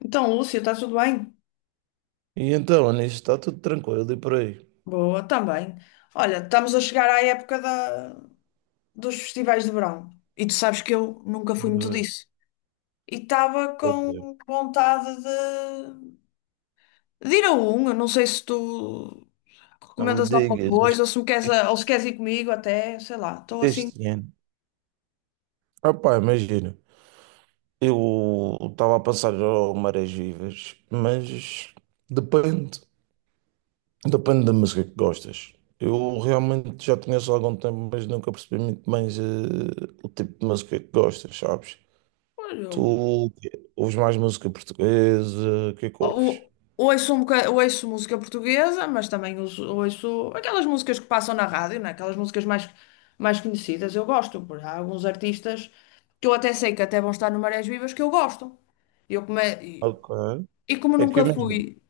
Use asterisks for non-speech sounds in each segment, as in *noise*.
Então, Lúcia, está tudo bem? E então, Anis, está tudo tranquilo e por aí. Boa, também. Olha, estamos a chegar à dos festivais de verão. E tu sabes que eu nunca fui muito Pois, disso. E estava pois é. com vontade de ir a um. Eu não sei se tu Não me recomendas alguma digas, coisa este, ou se me queres, este- a- ou se queres ir comigo até, sei lá. Estou assim. Ano. Opá, imagina, eu estava a passar ao Marés Vivas, mas depende, depende da música que gostas. Eu realmente já conheço há algum tempo, mas nunca percebi muito bem o tipo de música que gostas, sabes? Tu Eu ouves mais música portuguesa, o que é que ouves? O- Ouço, ouço música portuguesa, mas também ouço aquelas músicas que passam na rádio, né? Aquelas músicas mais conhecidas. Eu gosto, porque há alguns artistas que eu até sei que até vão estar no Marés Vivas que eu gosto. E Ok. Como É que eu nunca mesmo. fui,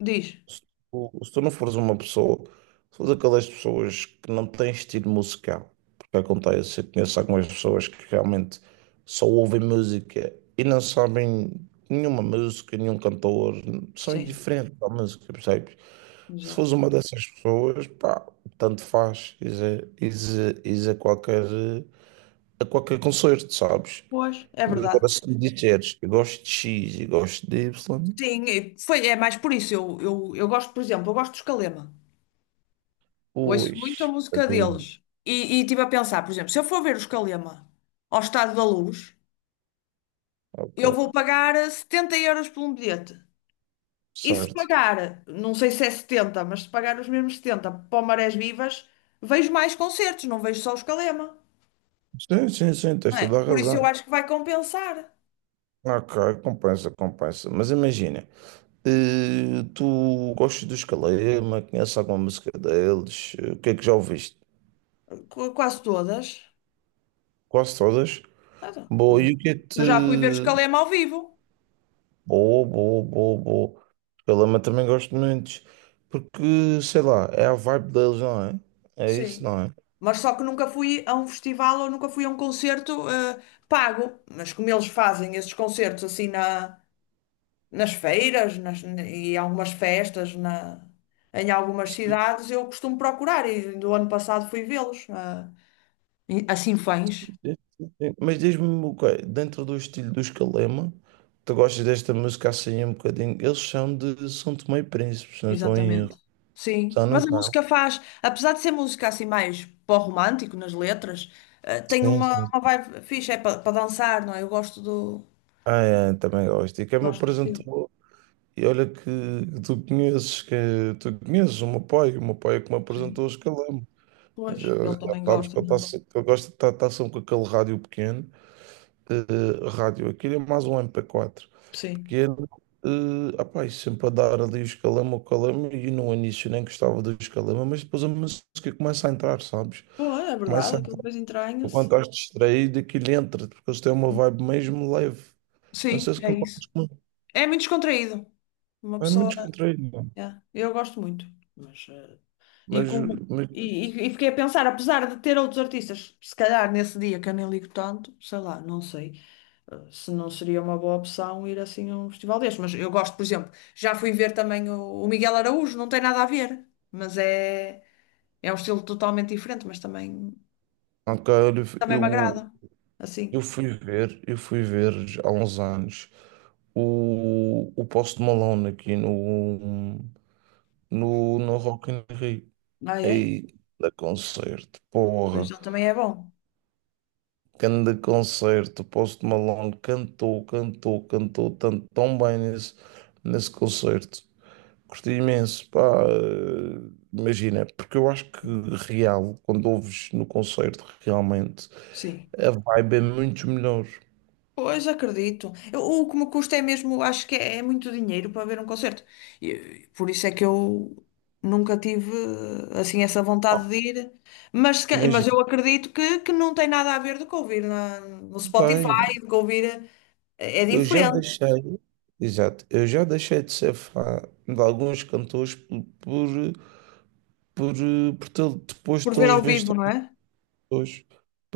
diz. Se se tu não fores uma pessoa, se fores aquelas pessoas que não têm estilo musical, porque acontece, eu conheço algumas pessoas que realmente só ouvem música e não sabem nenhuma música, nenhum cantor, são Sim, indiferentes à música, percebes? Se fores exato. uma dessas pessoas, pá, tanto faz, is a, is a- is a qualquer concerto, sabes? Pois, é Mas verdade. agora se me disseres, eu gosto de X e gosto de Y, Sim, e é mais por isso. Eu gosto, por exemplo, eu gosto dos Calema. Ouço muito a pois, música para deles. mim, E estive a pensar, por exemplo, se eu for ver os Calema ao Estádio da Luz. Eu ok. vou pagar 70 euros por um bilhete. E se Certo. pagar, não sei se é 70, mas se pagar os mesmos 70, para o Marés Vivas, vejo mais concertos, não vejo só os Calema. Sim, sim, sim, Não tens é? toda a Por isso eu razão. acho que vai compensar. Ok, compensa. Mas imagina, tu gostas dos Calema, conheces alguma música deles? O que é que já ouviste? Quase todas. Quase todas? Ah, tá, Boa, e conheço. o que é que te. Eu já fui ver os Calema ao vivo, Boa, boa, boa, boa. Calema também gosto muito. Porque, sei lá, é a vibe deles, não é? É isso, sim. não é? Mas só que nunca fui a um festival ou nunca fui a um concerto pago. Mas como eles fazem esses concertos assim, nas feiras e algumas festas em algumas cidades, eu costumo procurar e do ano passado fui vê-los, ah, assim fãs, Sim, sim. Mas diz-me, uma coisa, dentro do estilo dos Calema, tu gostas desta música assim um bocadinho? Eles são de São Tomé e Príncipe, se não estou em exatamente. erro. Sim, São, não mas a são? música faz, apesar de ser música assim mais pó-romântico nas letras, ah, tem Sim, sim. uma vibe fixe, é para dançar, não é? Ah, é, também gosto. E quem me Gosto do estilo, apresentou, e olha que tu conheces, que Tu conheces o meu pai é que me apresentou sim. os Calema. Pois, ele Já também sabes gosta, que eu, não tá, é? se- que eu gosto de estar, tá sempre com aquele rádio pequeno, rádio, aquilo é mais um MP4. Sim. Pequeno, opá, e sempre a dar ali o escalama, o calama, e no início nem gostava do escalama, mas depois a música começa a entrar, sabes? Pô, é verdade, Começa a aquilo entrar. depois entranha-se. Enquanto estás distraído, aquilo entra, porque eles têm uma vibe mesmo leve. Não Sim, sei se é concordas isso. comigo. É muito descontraído. Uma É pessoa. muito descontraído, mano. Yeah, eu gosto muito. Mas, e, mas, como- mas e- e fiquei a pensar, apesar de ter outros artistas, se calhar nesse dia que eu nem ligo tanto, sei lá, não sei, se não seria uma boa opção ir assim a um festival deste. Mas eu gosto, por exemplo, já fui ver também o Miguel Araújo, não tem nada a ver, mas é um estilo totalmente diferente, mas também, cara, também me eu, agrada. Assim. Eu fui ver há uns anos o Post Malone aqui no, no, no Rock in Rio. Ah, é? Aí, da concerto, Pois porra. ele também é bom. Grande concerto, Post Malone cantou tanto, tão nesse concerto. Curti imenso, pá, imagina, porque eu acho que real, quando ouves no concerto, realmente, Sim. a vibe é muito melhor. Pois acredito. O que me custa é mesmo, acho que é muito dinheiro para ver um concerto. E, por isso é que eu nunca tive assim essa vontade Oh, de ir. Mas, se ca- mas imagina, eu acredito que não tem nada a ver do que ouvir no bem, Spotify, do que ouvir. É, é eu já diferente deixei, exato, eu já deixei de ser fã de alguns cantores por depois de por ver ao tê-los vivo, visto não é? hoje,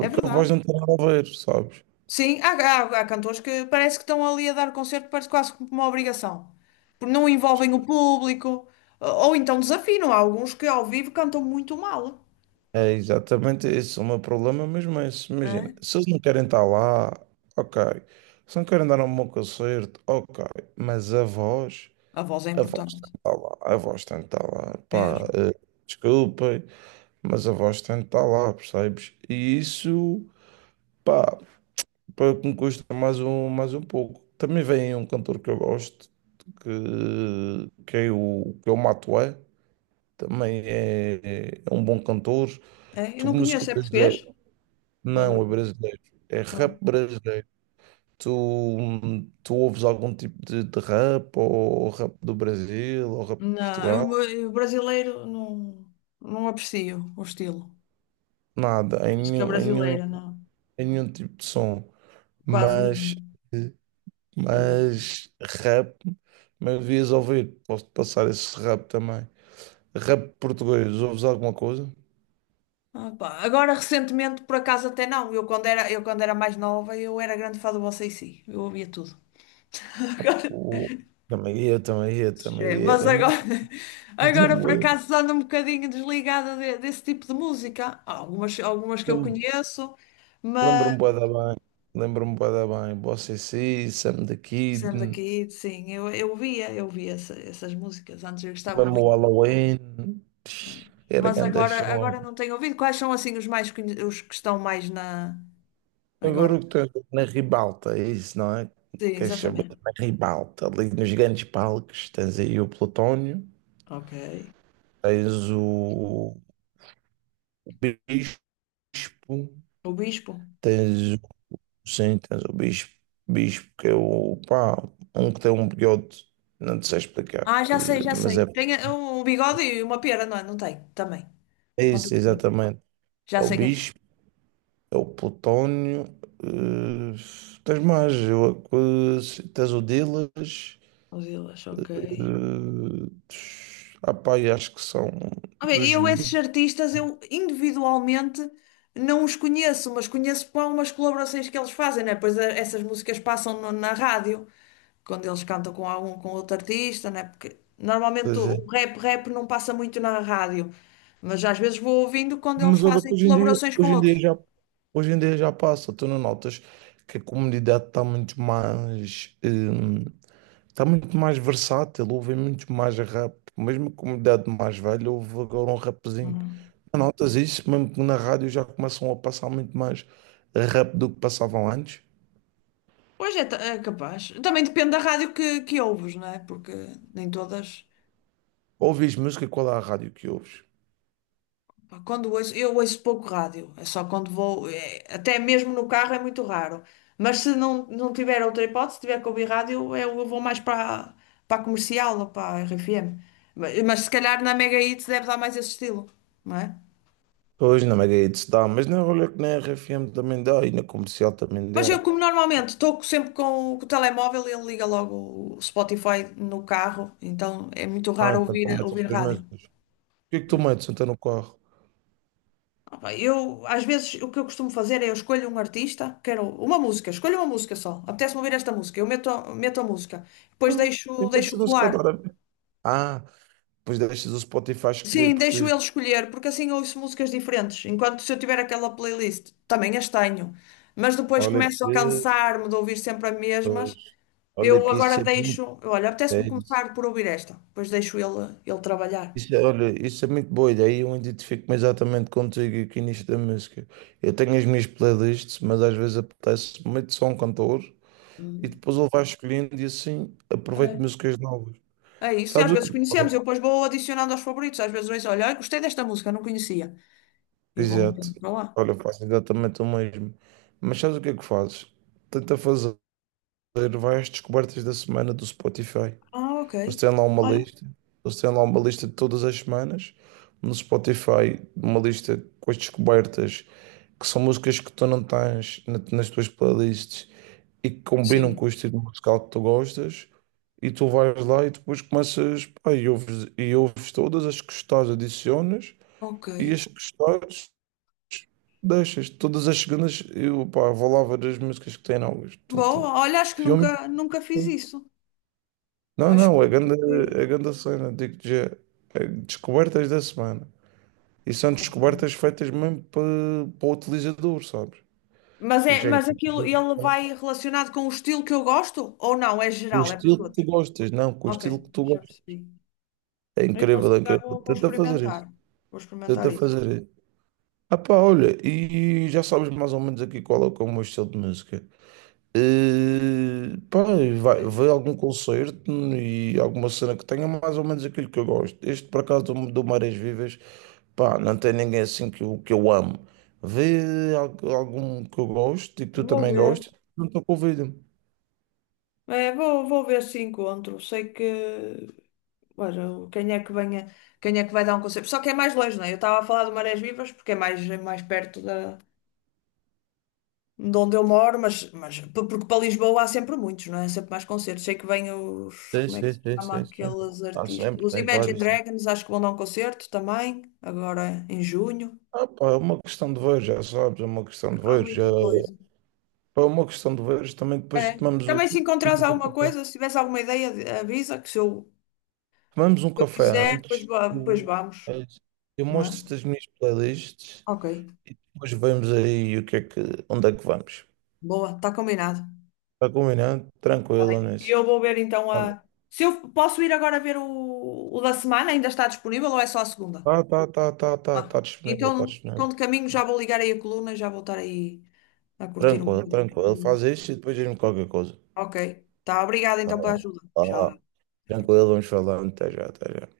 É a verdade. voz não tem nada a ver, sabes? Sim, há cantores que parece que estão ali a dar concerto, parece quase como uma obrigação. Porque não envolvem o público, ou então desafinam. Há alguns que ao vivo cantam muito mal. É exatamente esse é o meu problema, mas imagina, É? se eles não querem estar lá, ok. Se não querem dar um bom concerto, ok. Mas a voz, A voz é a voz importante, tem que estar lá, a voz tem que estar lá. Pá, mesmo. Desculpem, mas a voz tem que estar lá, percebes? E isso, pá, para que me custa mais um pouco. Também vem um cantor que eu gosto, que, que é o Matué, também é, é um bom cantor de É, eu não música conheço, é brasileira. português ou é Não, é americano? brasileiro. É rap Não, brasileiro. Tu, tu ouves algum tipo de rap, ou rap do Brasil, ou rap de Portugal? Eu brasileiro não, não aprecio o estilo. Nada, Música brasileira, não. em nenhum tipo de som. Quase Mas, nenhum. Mas- mas rap, mas devias ouvir. Posso passar esse rap também. Rap português, ouves alguma coisa? Ah, pá, agora, recentemente, por acaso, até não. Eu, quando era mais nova, eu era grande fã do Você e dc. Eu ouvia tudo. *laughs* Oh, também eu, também eu, também Agora, é, eu. Ainda, agora, por me acaso, ando um bocadinho desligada desse tipo de música. Há algumas, algumas que eu lembro- conheço. Lembro-me bué da bem. Lembro-me bué da bem. Boa CC, Sam the Kid, Fizemos aqui, sim, eu via essas músicas, antes eu gostava mesmo o muito. Halloween. Né? Era Mas grande agora, show. agora não tenho ouvido. Quais são assim os mais os que estão mais na Agora agora? o que tens na ribalta, é isso, não é? Sim, Queres saber exatamente. na ribalta? Ali nos grandes palcos tens aí o Plutónio, Ok. tens o Bispo, O Bispo. tens, o- sim, tens o Bispo. Bispo que é o, pá, um que tem um bigode, não te sei explicar, Ah, já sei, já mas sei. é Tem um bigode e uma pera, não é? Não tem, também. é Uma pera. isso, exatamente. Já É o sei quem é. Bispo. É o Plutónio. eh, tens mais. Eu, tens o Dilas. Os Ilhas, ok. eh, pá, e acho que são Ah, bem, dos eu, esses Beatles, artistas, eu individualmente não os conheço, mas conheço para umas colaborações que eles fazem, né? Pois essas músicas passam na rádio, quando eles cantam com algum, com outro artista, né? Porque normalmente é. o rap, rap não passa muito na rádio, mas às vezes vou ouvindo quando eles Mas olha que fazem colaborações com outros. Hoje em dia já passa. Tu não notas que a comunidade está muito mais. Está muito mais versátil, ouvem muito mais rap. Mesmo a comunidade mais velha, ouve agora um rapzinho. Hum. Notas isso, mesmo que na rádio já começam a passar muito mais rápido do que passavam antes. Pois é, é capaz. Também depende da rádio que ouves, né? Porque nem todas. Ouves música, qual é a rádio que ouves? Pá, quando ouço, eu ouço pouco rádio, é só quando vou, é, até mesmo no carro é muito raro. Mas se não, não tiver outra hipótese, tiver que ouvir rádio, eu vou mais para a comercial ou para a RFM. Mas se calhar na Mega Hits deve dar mais esse estilo, não é? Pois na Mega se dá, mas na olha que na R F M também dá e na comercial também Mas dá. eu, como normalmente estou sempre com com o telemóvel, ele liga logo o Spotify no carro, então é muito Ah, raro então tu ouvir, metes as ouvir tuas rádio. músicas. O que é que tu metes então no carro? Opa, eu, às vezes, o que eu costumo fazer é eu escolho um artista, quero uma música, escolho uma música só. Apetece-me ouvir esta música, eu meto, meto a música. Depois Ah, deixo, eu deixo meto música rolar. agora. Ah, depois deixas o Spotify escolher Sim, por deixo ti. ele escolher, porque assim eu ouço músicas diferentes. Enquanto se eu tiver aquela playlist, também as tenho. Mas depois Olha começo a que, cansar-me de ouvir sempre as mesmas. pois, olha Eu que agora isso é muito. deixo, olha, apetece-me começar por ouvir esta, depois deixo ele trabalhar. Isso, olha, isso é muito boa ideia. Eu identifico-me exatamente contigo aqui nisto da música. Eu tenho as minhas playlists, mas às vezes apetece muito só um cantor e Hum, depois ele vai escolhendo e assim aproveito é. músicas novas. É isso, e às Sabes o que é vezes que conhecemos, eu fazes? depois vou adicionando aos favoritos, às vezes vejo, olha, olha, gostei desta música, não conhecia. E vamos Exato. para lá. Olha, eu faço exatamente o mesmo. Mas sabes o que é que fazes? Tenta fazer, vai às descobertas da semana do Spotify. Ah, ok. Eles têm lá uma Olha, lista, eles têm lá uma lista de todas as semanas no Spotify, uma lista com as descobertas, que são músicas que tu não tens nas tuas playlists e que combinam sim, com o estilo musical que tu gostas, e tu vais lá e depois começas, pá, e ouves todas as que gostares, adicionas, ok. e as que gostares, deixas. Todas as segundas eu, pá, vou lá ver as músicas que têm novas. Boa, olha, acho que Filme. nunca, nunca fiz isso. Não, Acho que não, nunca fui. a grande cena, digo-te já, é descobertas da semana. E são Ok. descobertas feitas mesmo para, para o utilizador, sabes? Mas, E é, já mas aquilo, encontrei ele vai relacionado com o estilo que eu gosto? Ou não? É com o geral, é para estilo que todos. tu gostas, não, com o Ok, estilo que tu já gostas. percebi. É Então, se incrível, é calhar incrível. vou, vou Tenta fazer experimentar. isso, Vou experimentar tenta isso. fazer isso. Ah pá, olha, e já sabes mais ou menos aqui que é o meu estilo de música. Pá, e Sim. vai algum concerto e alguma cena que tenha mais ou menos aquilo que eu gosto. Este, por acaso, do Marés Vivas, pá, não tem ninguém assim que que eu amo. Vê algum que eu gosto e que tu Vou também ver. gostes, não estou convido. É, vou, vou ver se encontro. Sei que. Ora, quem é que venha, quem é que vai dar um concerto? Só que é mais longe, não é? Eu estava a falar do Marés Vivas porque é mais perto de onde eu moro, mas, mas porque para Lisboa há sempre muitos, não é? Há sempre mais concertos. Sei que vêm os, Sim, como é que sim, se sim, chama sim, sim. aqueles Há artistas? sempre, Os tens Imagine vários. Sim. Dragons, acho que vão dar um concerto também, agora em junho. Ah, pá, é uma questão de ver, já sabes, é uma questão de Há ver. Já... muita coisa. pá, é uma questão de ver, também depois É. tomamos o. Também se encontrares alguma *laughs* coisa, se tiveres alguma ideia, avisa que Tomamos um se eu café quiser, depois, antes, depois vamos, eu não é? mostro-te as minhas playlists Ok, e depois vemos aí o que é que, onde é que vamos. boa, está combinado. Está combinado? Tá Tranquilo bem. E nisso. eu vou ver então Olha, a. Se eu posso ir agora ver o da semana, ainda está disponível ou é só a segunda? Ah, tá disponível, tá então, então disponível. de caminho já vou ligar aí a coluna e já vou estar aí a curtir um Tranquilo, tranquilo. bocadinho. Faz isto e depois diz-me qualquer coisa. Ok. Tá, obrigada Tá então pela bom. ajuda. Tá Tchau. lá. Até a Tranquilo, próxima. vamos falando. Até já, até já.